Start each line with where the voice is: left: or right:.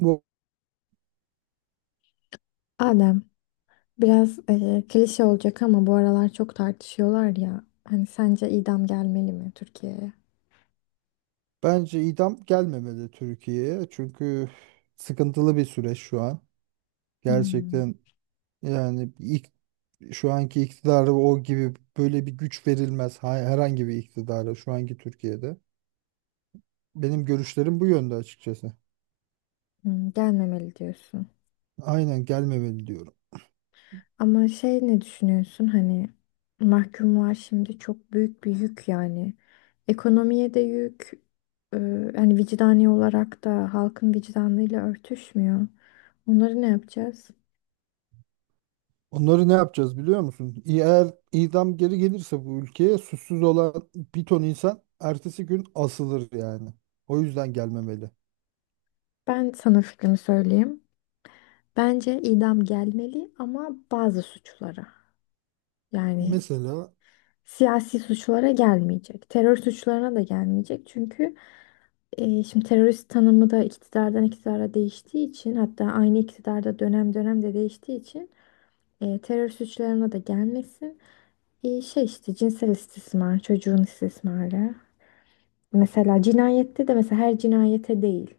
right: Bu
left: Adem, biraz klişe olacak ama bu aralar çok tartışıyorlar ya. Hani sence idam gelmeli mi Türkiye'ye?
right: bence idam gelmemeli Türkiye'ye. Çünkü sıkıntılı bir süreç şu an.
left: Hmm,
right: Gerçekten yani ilk, şu anki iktidara o gibi böyle bir güç verilmez. Herhangi bir iktidara şu anki Türkiye'de. Benim görüşlerim bu yönde açıkçası.
left: gelmemeli diyorsun.
right: Aynen gelmemeli diyorum.
left: Ama şey ne düşünüyorsun hani mahkumlar şimdi çok büyük bir yük yani. Ekonomiye de yük, e, hani vicdani olarak da halkın vicdanıyla örtüşmüyor. Onları ne yapacağız?
right: Onları ne yapacağız biliyor musun? Eğer idam geri gelirse bu ülkeye suçsuz olan bir ton insan ertesi gün asılır yani. O yüzden gelmemeli.
left: Ben sana fikrimi söyleyeyim. Bence idam gelmeli ama bazı suçlara. Yani
right: Mesela
left: siyasi suçlara gelmeyecek. Terör suçlarına da gelmeyecek. Çünkü şimdi terörist tanımı da iktidardan iktidara değiştiği için, hatta aynı iktidarda dönem dönem de değiştiği için terör suçlarına da gelmesin. Şey işte cinsel istismar, çocuğun istismarı. Mesela cinayette de mesela her cinayete değil.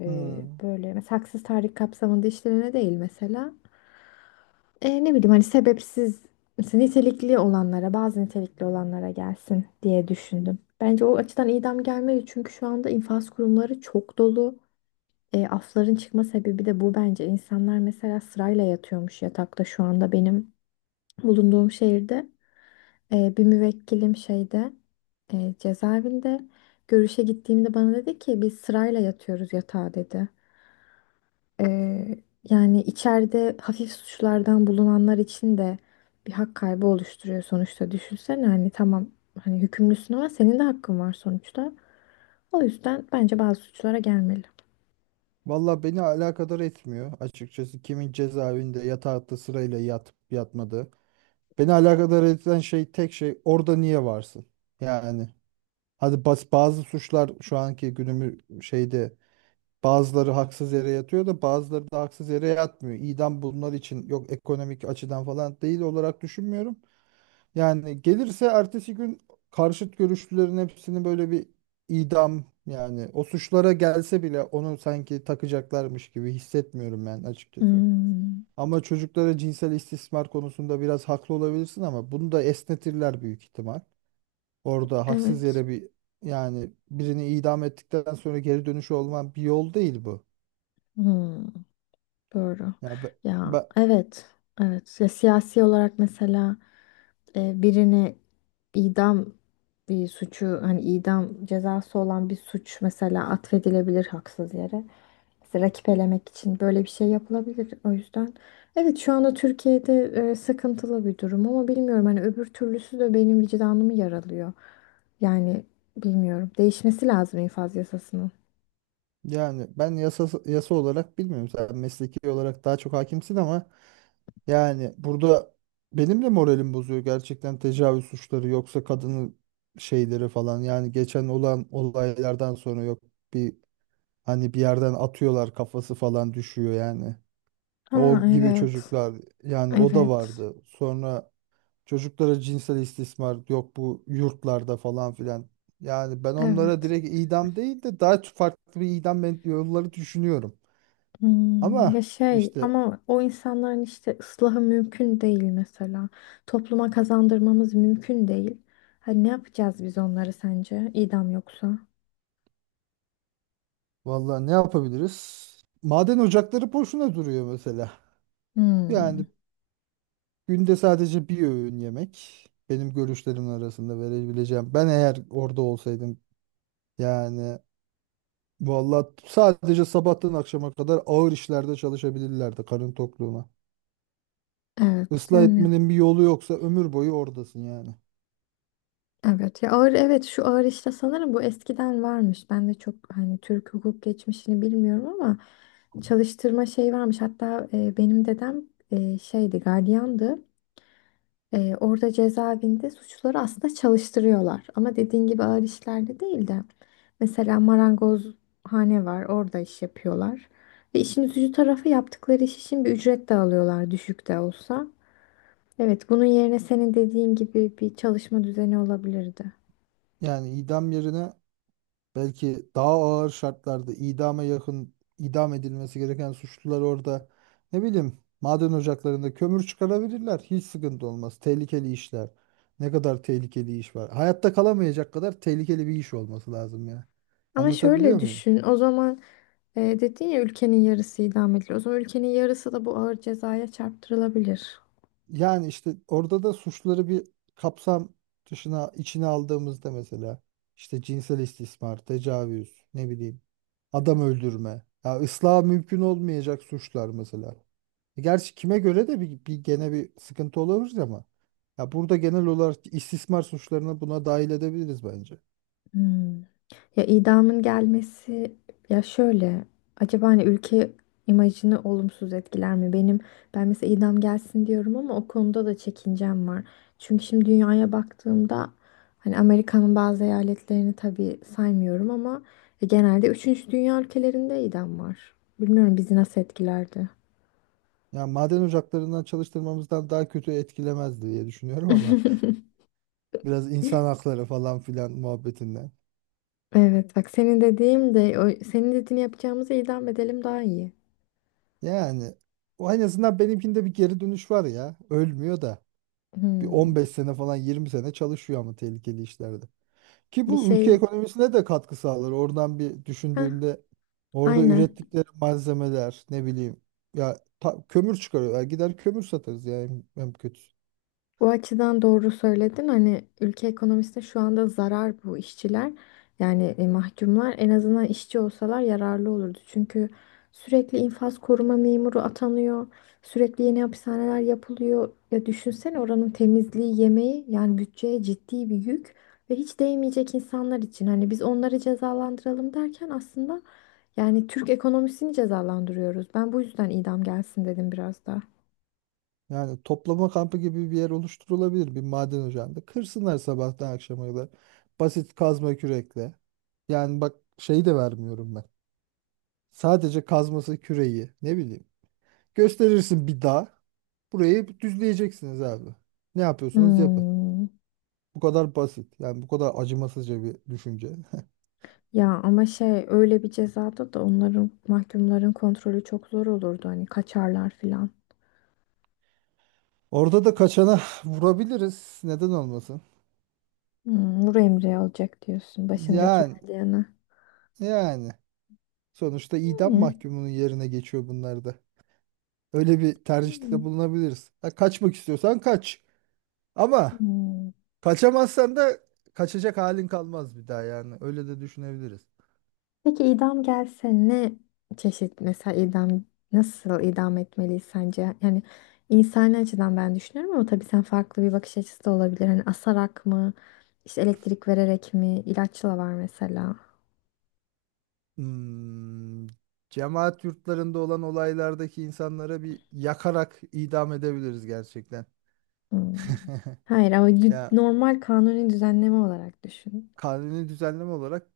right: hmm.
left: Böyle mesela haksız tahrik kapsamında işlerine değil mesela. Ne bileyim hani sebepsiz, mesela nitelikli olanlara, bazı nitelikli olanlara gelsin diye düşündüm. Bence o açıdan idam gelmedi çünkü şu anda infaz kurumları çok dolu. Afların çıkma sebebi de bu bence. İnsanlar mesela sırayla yatıyormuş yatakta, şu anda benim bulunduğum şehirde. Bir müvekkilim şeyde, cezaevinde görüşe gittiğimde bana dedi ki biz sırayla yatıyoruz yatağa dedi. Ee, yani içeride hafif suçlardan bulunanlar için de bir hak kaybı oluşturuyor sonuçta. Düşünsene, hani tamam hani hükümlüsün ama senin de hakkın var sonuçta. O yüzden bence bazı suçlara gelmeli.
right: Valla beni alakadar etmiyor açıkçası kimin cezaevinde yatakta sırayla yatıp yatmadığı. Beni alakadar eden şey tek şey orada niye varsın? Yani hadi bas, bazı suçlar şu anki günümü şeyde bazıları haksız yere yatıyor da bazıları da haksız yere yatmıyor. İdam bunlar için yok ekonomik açıdan falan değil olarak düşünmüyorum. Yani gelirse ertesi gün karşıt görüşlülerin hepsini böyle bir idam yani o suçlara gelse bile onu sanki takacaklarmış gibi hissetmiyorum ben açıkçası.
left: Hmm,
right: Ama çocuklara cinsel istismar konusunda biraz haklı olabilirsin ama bunu da esnetirler büyük ihtimal. Orada haksız
left: evet.
right: yere bir yani birini idam ettikten sonra geri dönüşü olman bir yol değil bu.
left: Hmm. Doğru.
right: Ya
left: Ya,
right: be-
left: evet. Evet. Ya, siyasi olarak mesela birini idam, bir suçu, hani idam cezası olan bir suç mesela atfedilebilir haksız yere. Mesela rakip elemek için böyle bir şey yapılabilir. O yüzden evet, şu anda Türkiye'de sıkıntılı bir durum ama bilmiyorum, hani öbür türlüsü de benim vicdanımı yaralıyor. Yani bilmiyorum. Değişmesi lazım infaz yasasının.
right: yani ben yasa olarak bilmiyorum. Sen mesleki olarak daha çok hakimsin ama yani burada benim de moralim bozuyor gerçekten tecavüz suçları yoksa kadının şeyleri falan. Yani geçen olan olaylardan sonra yok bir hani bir yerden atıyorlar kafası falan düşüyor yani.
left: Ha,
right: O gibi
left: evet.
right: çocuklar yani o da
left: Evet.
right: vardı. Sonra çocuklara cinsel istismar yok bu yurtlarda falan filan. Yani ben onlara
left: Evet.
right: direkt idam değil de daha farklı bir idam yolları düşünüyorum.
left: Hmm, ya
right: Ama
left: şey
right: işte
left: ama o insanların işte ıslahı mümkün değil mesela. Topluma kazandırmamız mümkün değil. Hani ne yapacağız biz onları sence? İdam yoksa?
right: vallahi ne yapabiliriz? Maden ocakları boşuna duruyor mesela.
left: Hmm,
right: Yani günde sadece bir öğün yemek benim görüşlerim arasında verebileceğim. Ben eğer orada olsaydım yani vallahi sadece sabahtan akşama kadar ağır işlerde çalışabilirlerdi karın tokluğuna.
left: evet
right: Islah
left: yani,
right: etmenin bir yolu yoksa ömür boyu oradasın yani.
left: evet ya ağır, evet şu ağır işte sanırım bu eskiden varmış. Ben de çok hani Türk hukuk geçmişini bilmiyorum ama çalıştırma şey varmış. Hatta benim dedem şeydi, gardiyandı. Orada cezaevinde suçluları aslında çalıştırıyorlar. Ama dediğin gibi ağır işlerde değil de. Mesela marangozhane var. Orada iş yapıyorlar. Ve işin üzücü tarafı, yaptıkları iş için bir ücret de alıyorlar, düşük de olsa. Evet, bunun yerine senin dediğin gibi bir çalışma düzeni olabilirdi.
right: Yani idam yerine belki daha ağır şartlarda idama yakın idam edilmesi gereken suçlular orada ne bileyim maden ocaklarında kömür çıkarabilirler. Hiç sıkıntı olmaz. Tehlikeli işler. Ne kadar tehlikeli iş var. Hayatta kalamayacak kadar tehlikeli bir iş olması lazım ya.
left: Ama şöyle
right: Anlatabiliyor muyum?
left: düşün, o zaman dedin ya ülkenin yarısı idam ediliyor. O zaman ülkenin yarısı da bu ağır cezaya çarptırılabilir.
right: Yani işte orada da suçları bir kapsam dışına içine aldığımızda mesela işte cinsel istismar, tecavüz, ne bileyim adam öldürme, ya ıslah mümkün olmayacak suçlar mesela. E, Gerçi kime göre de bir gene bir sıkıntı olabilir ama. Ya burada genel olarak istismar suçlarını buna dahil edebiliriz bence.
left: Hmm. Ya idamın gelmesi, ya şöyle, acaba hani ülke imajını olumsuz etkiler mi? Benim, ben mesela idam gelsin diyorum ama o konuda da çekincem var. Çünkü şimdi dünyaya baktığımda, hani Amerika'nın bazı eyaletlerini tabii saymıyorum ama genelde üçüncü dünya ülkelerinde idam var. Bilmiyorum bizi nasıl etkilerdi.
right: Ya maden ocaklarından çalıştırmamızdan daha kötü etkilemez diye düşünüyorum ama biraz insan hakları falan filan muhabbetinden.
left: Evet bak, senin dediğim de o, senin dediğini yapacağımıza idam edelim daha iyi.
right: Yani o en azından benimkinde bir geri dönüş var ya. Ölmüyor da. Bir
left: Hmm.
right: 15 sene falan 20 sene çalışıyor ama tehlikeli işlerde. Ki
left: Bir
right: bu ülke
left: şey,
right: ekonomisine de katkı sağlar. Oradan bir
left: ha,
right: düşündüğünde orada
left: aynen.
right: ürettikleri malzemeler ne bileyim ya kömür çıkarıyor. Ya gider kömür satarız yani en kötüsü.
left: Bu açıdan doğru söyledin. Hani ülke ekonomisinde şu anda zarar bu işçiler. Yani mahkumlar en azından işçi olsalar yararlı olurdu. Çünkü sürekli infaz koruma memuru atanıyor. Sürekli yeni hapishaneler yapılıyor. Ya düşünsene, oranın temizliği, yemeği, yani bütçeye ciddi bir yük, ve hiç değmeyecek insanlar için. Hani biz onları cezalandıralım derken aslında yani Türk ekonomisini cezalandırıyoruz. Ben bu yüzden idam gelsin dedim biraz da.
right: Yani toplama kampı gibi bir yer oluşturulabilir bir maden ocağında. Kırsınlar sabahtan akşama kadar. Basit kazma kürekle. Yani bak şeyi de vermiyorum ben. Sadece kazması küreği ne bileyim. Gösterirsin bir dağ. Burayı düzleyeceksiniz abi. Ne yapıyorsanız yapın.
left: Hmm.
right: Bu kadar basit. Yani bu kadar acımasızca bir düşünce.
left: Ya ama şey, öyle bir cezada da onların, mahkumların kontrolü çok zor olurdu. Hani kaçarlar filan.
right: Orada da kaçana vurabiliriz. Neden olmasın?
left: Vur emri alacak diyorsun başındaki
right: Yani
left: verdiyene.
right: yani sonuçta idam
left: Yani.
right: mahkumunun yerine geçiyor bunlar da. Öyle bir
left: Hmm,
right: tercihte bulunabiliriz. Ha, kaçmak istiyorsan kaç. Ama
left: hmm.
right: kaçamazsan da kaçacak halin kalmaz bir daha yani. Öyle de düşünebiliriz.
left: Peki idam gelse ne çeşit mesela idam, nasıl idam etmeliyiz sence? Yani insani açıdan ben düşünüyorum ama tabii sen farklı bir bakış açısı da olabilir. Hani asarak mı? İşte elektrik vererek mi? İlaçla var mesela.
right: Hmm, cemaat yurtlarında olan olaylardaki insanlara bir yakarak idam edebiliriz gerçekten.
left: Hmm. Hayır ama
right: Ya
left: normal kanuni düzenleme olarak düşün.
right: kanuni düzenleme olarak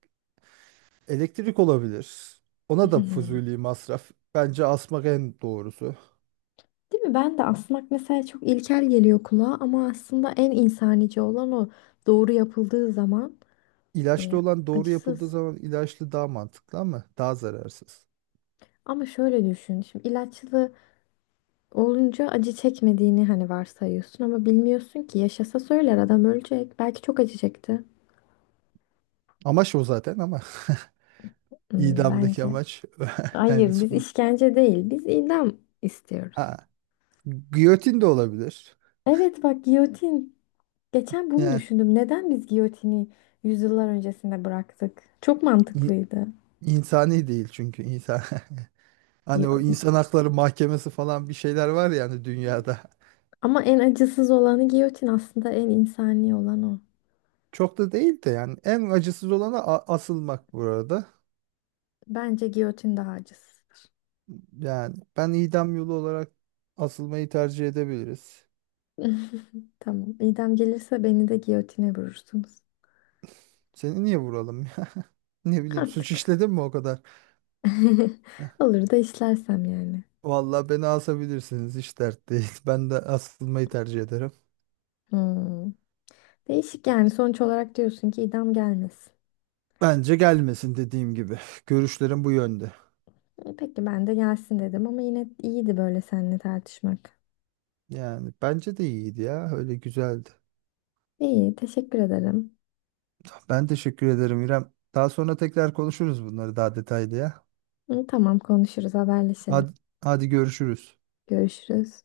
right: elektrik olabilir. Ona da
left: Hmm.
right: fuzuli masraf. Bence asmak en doğrusu.
left: Değil mi? Ben de asmak mesela çok ilkel geliyor kulağa ama aslında en insanice olan o, doğru yapıldığı zaman e,
right: İlaçlı olan doğru yapıldığı
left: acısız.
right: zaman ilaçlı daha mantıklı ama daha zararsız.
left: Ama şöyle düşün. Şimdi ilaçlı olunca acı çekmediğini hani varsayıyorsun ama bilmiyorsun ki, yaşasa söyler, adam ölecek. Belki çok acı çekti.
right: Amaç o zaten ama
left: Hmm,
right: idamdaki
left: bence.
right: amaç yani
left: Hayır, biz
right: son.
left: işkence değil, biz idam istiyoruz.
right: Ha, giyotin de olabilir.
left: Evet bak, giyotin. Geçen bunu
right: Yani
left: düşündüm. Neden biz giyotini yüzyıllar öncesinde bıraktık? Çok
right: in-
left: mantıklıydı.
right: insani değil çünkü insan. Hani
left: Ya-
right: o insan hakları mahkemesi falan bir şeyler var yani dünyada.
left: Ama en acısız olanı giyotin, aslında en insani olan o.
right: Çok da değil de yani en acısız olanı asılmak bu arada.
left: Bence giyotin daha acısız.
right: Yani ben idam yolu olarak asılmayı tercih edebiliriz.
left: Tamam. İdam gelirse beni de giyotine vurursunuz.
right: Seni niye vuralım ya? Ne bileyim suç
left: Artık.
right: işledim mi o kadar?
left: Olur da işlersem yani.
right: Vallahi beni asabilirsiniz hiç dert değil. Ben de asılmayı tercih ederim.
left: Hmm. Değişik yani. Sonuç olarak diyorsun ki idam gelmesin.
right: Bence gelmesin dediğim gibi. Görüşlerim bu yönde.
left: Peki, ben de gelsin dedim ama yine iyiydi böyle seninle tartışmak.
right: Yani bence de iyiydi ya. Öyle güzeldi.
left: İyi, teşekkür ederim.
right: Ben teşekkür ederim İrem. Daha sonra tekrar konuşuruz bunları daha detaylı ya.
left: Hı, tamam konuşuruz, haberleşelim.
right: Hadi, hadi görüşürüz.
left: Görüşürüz.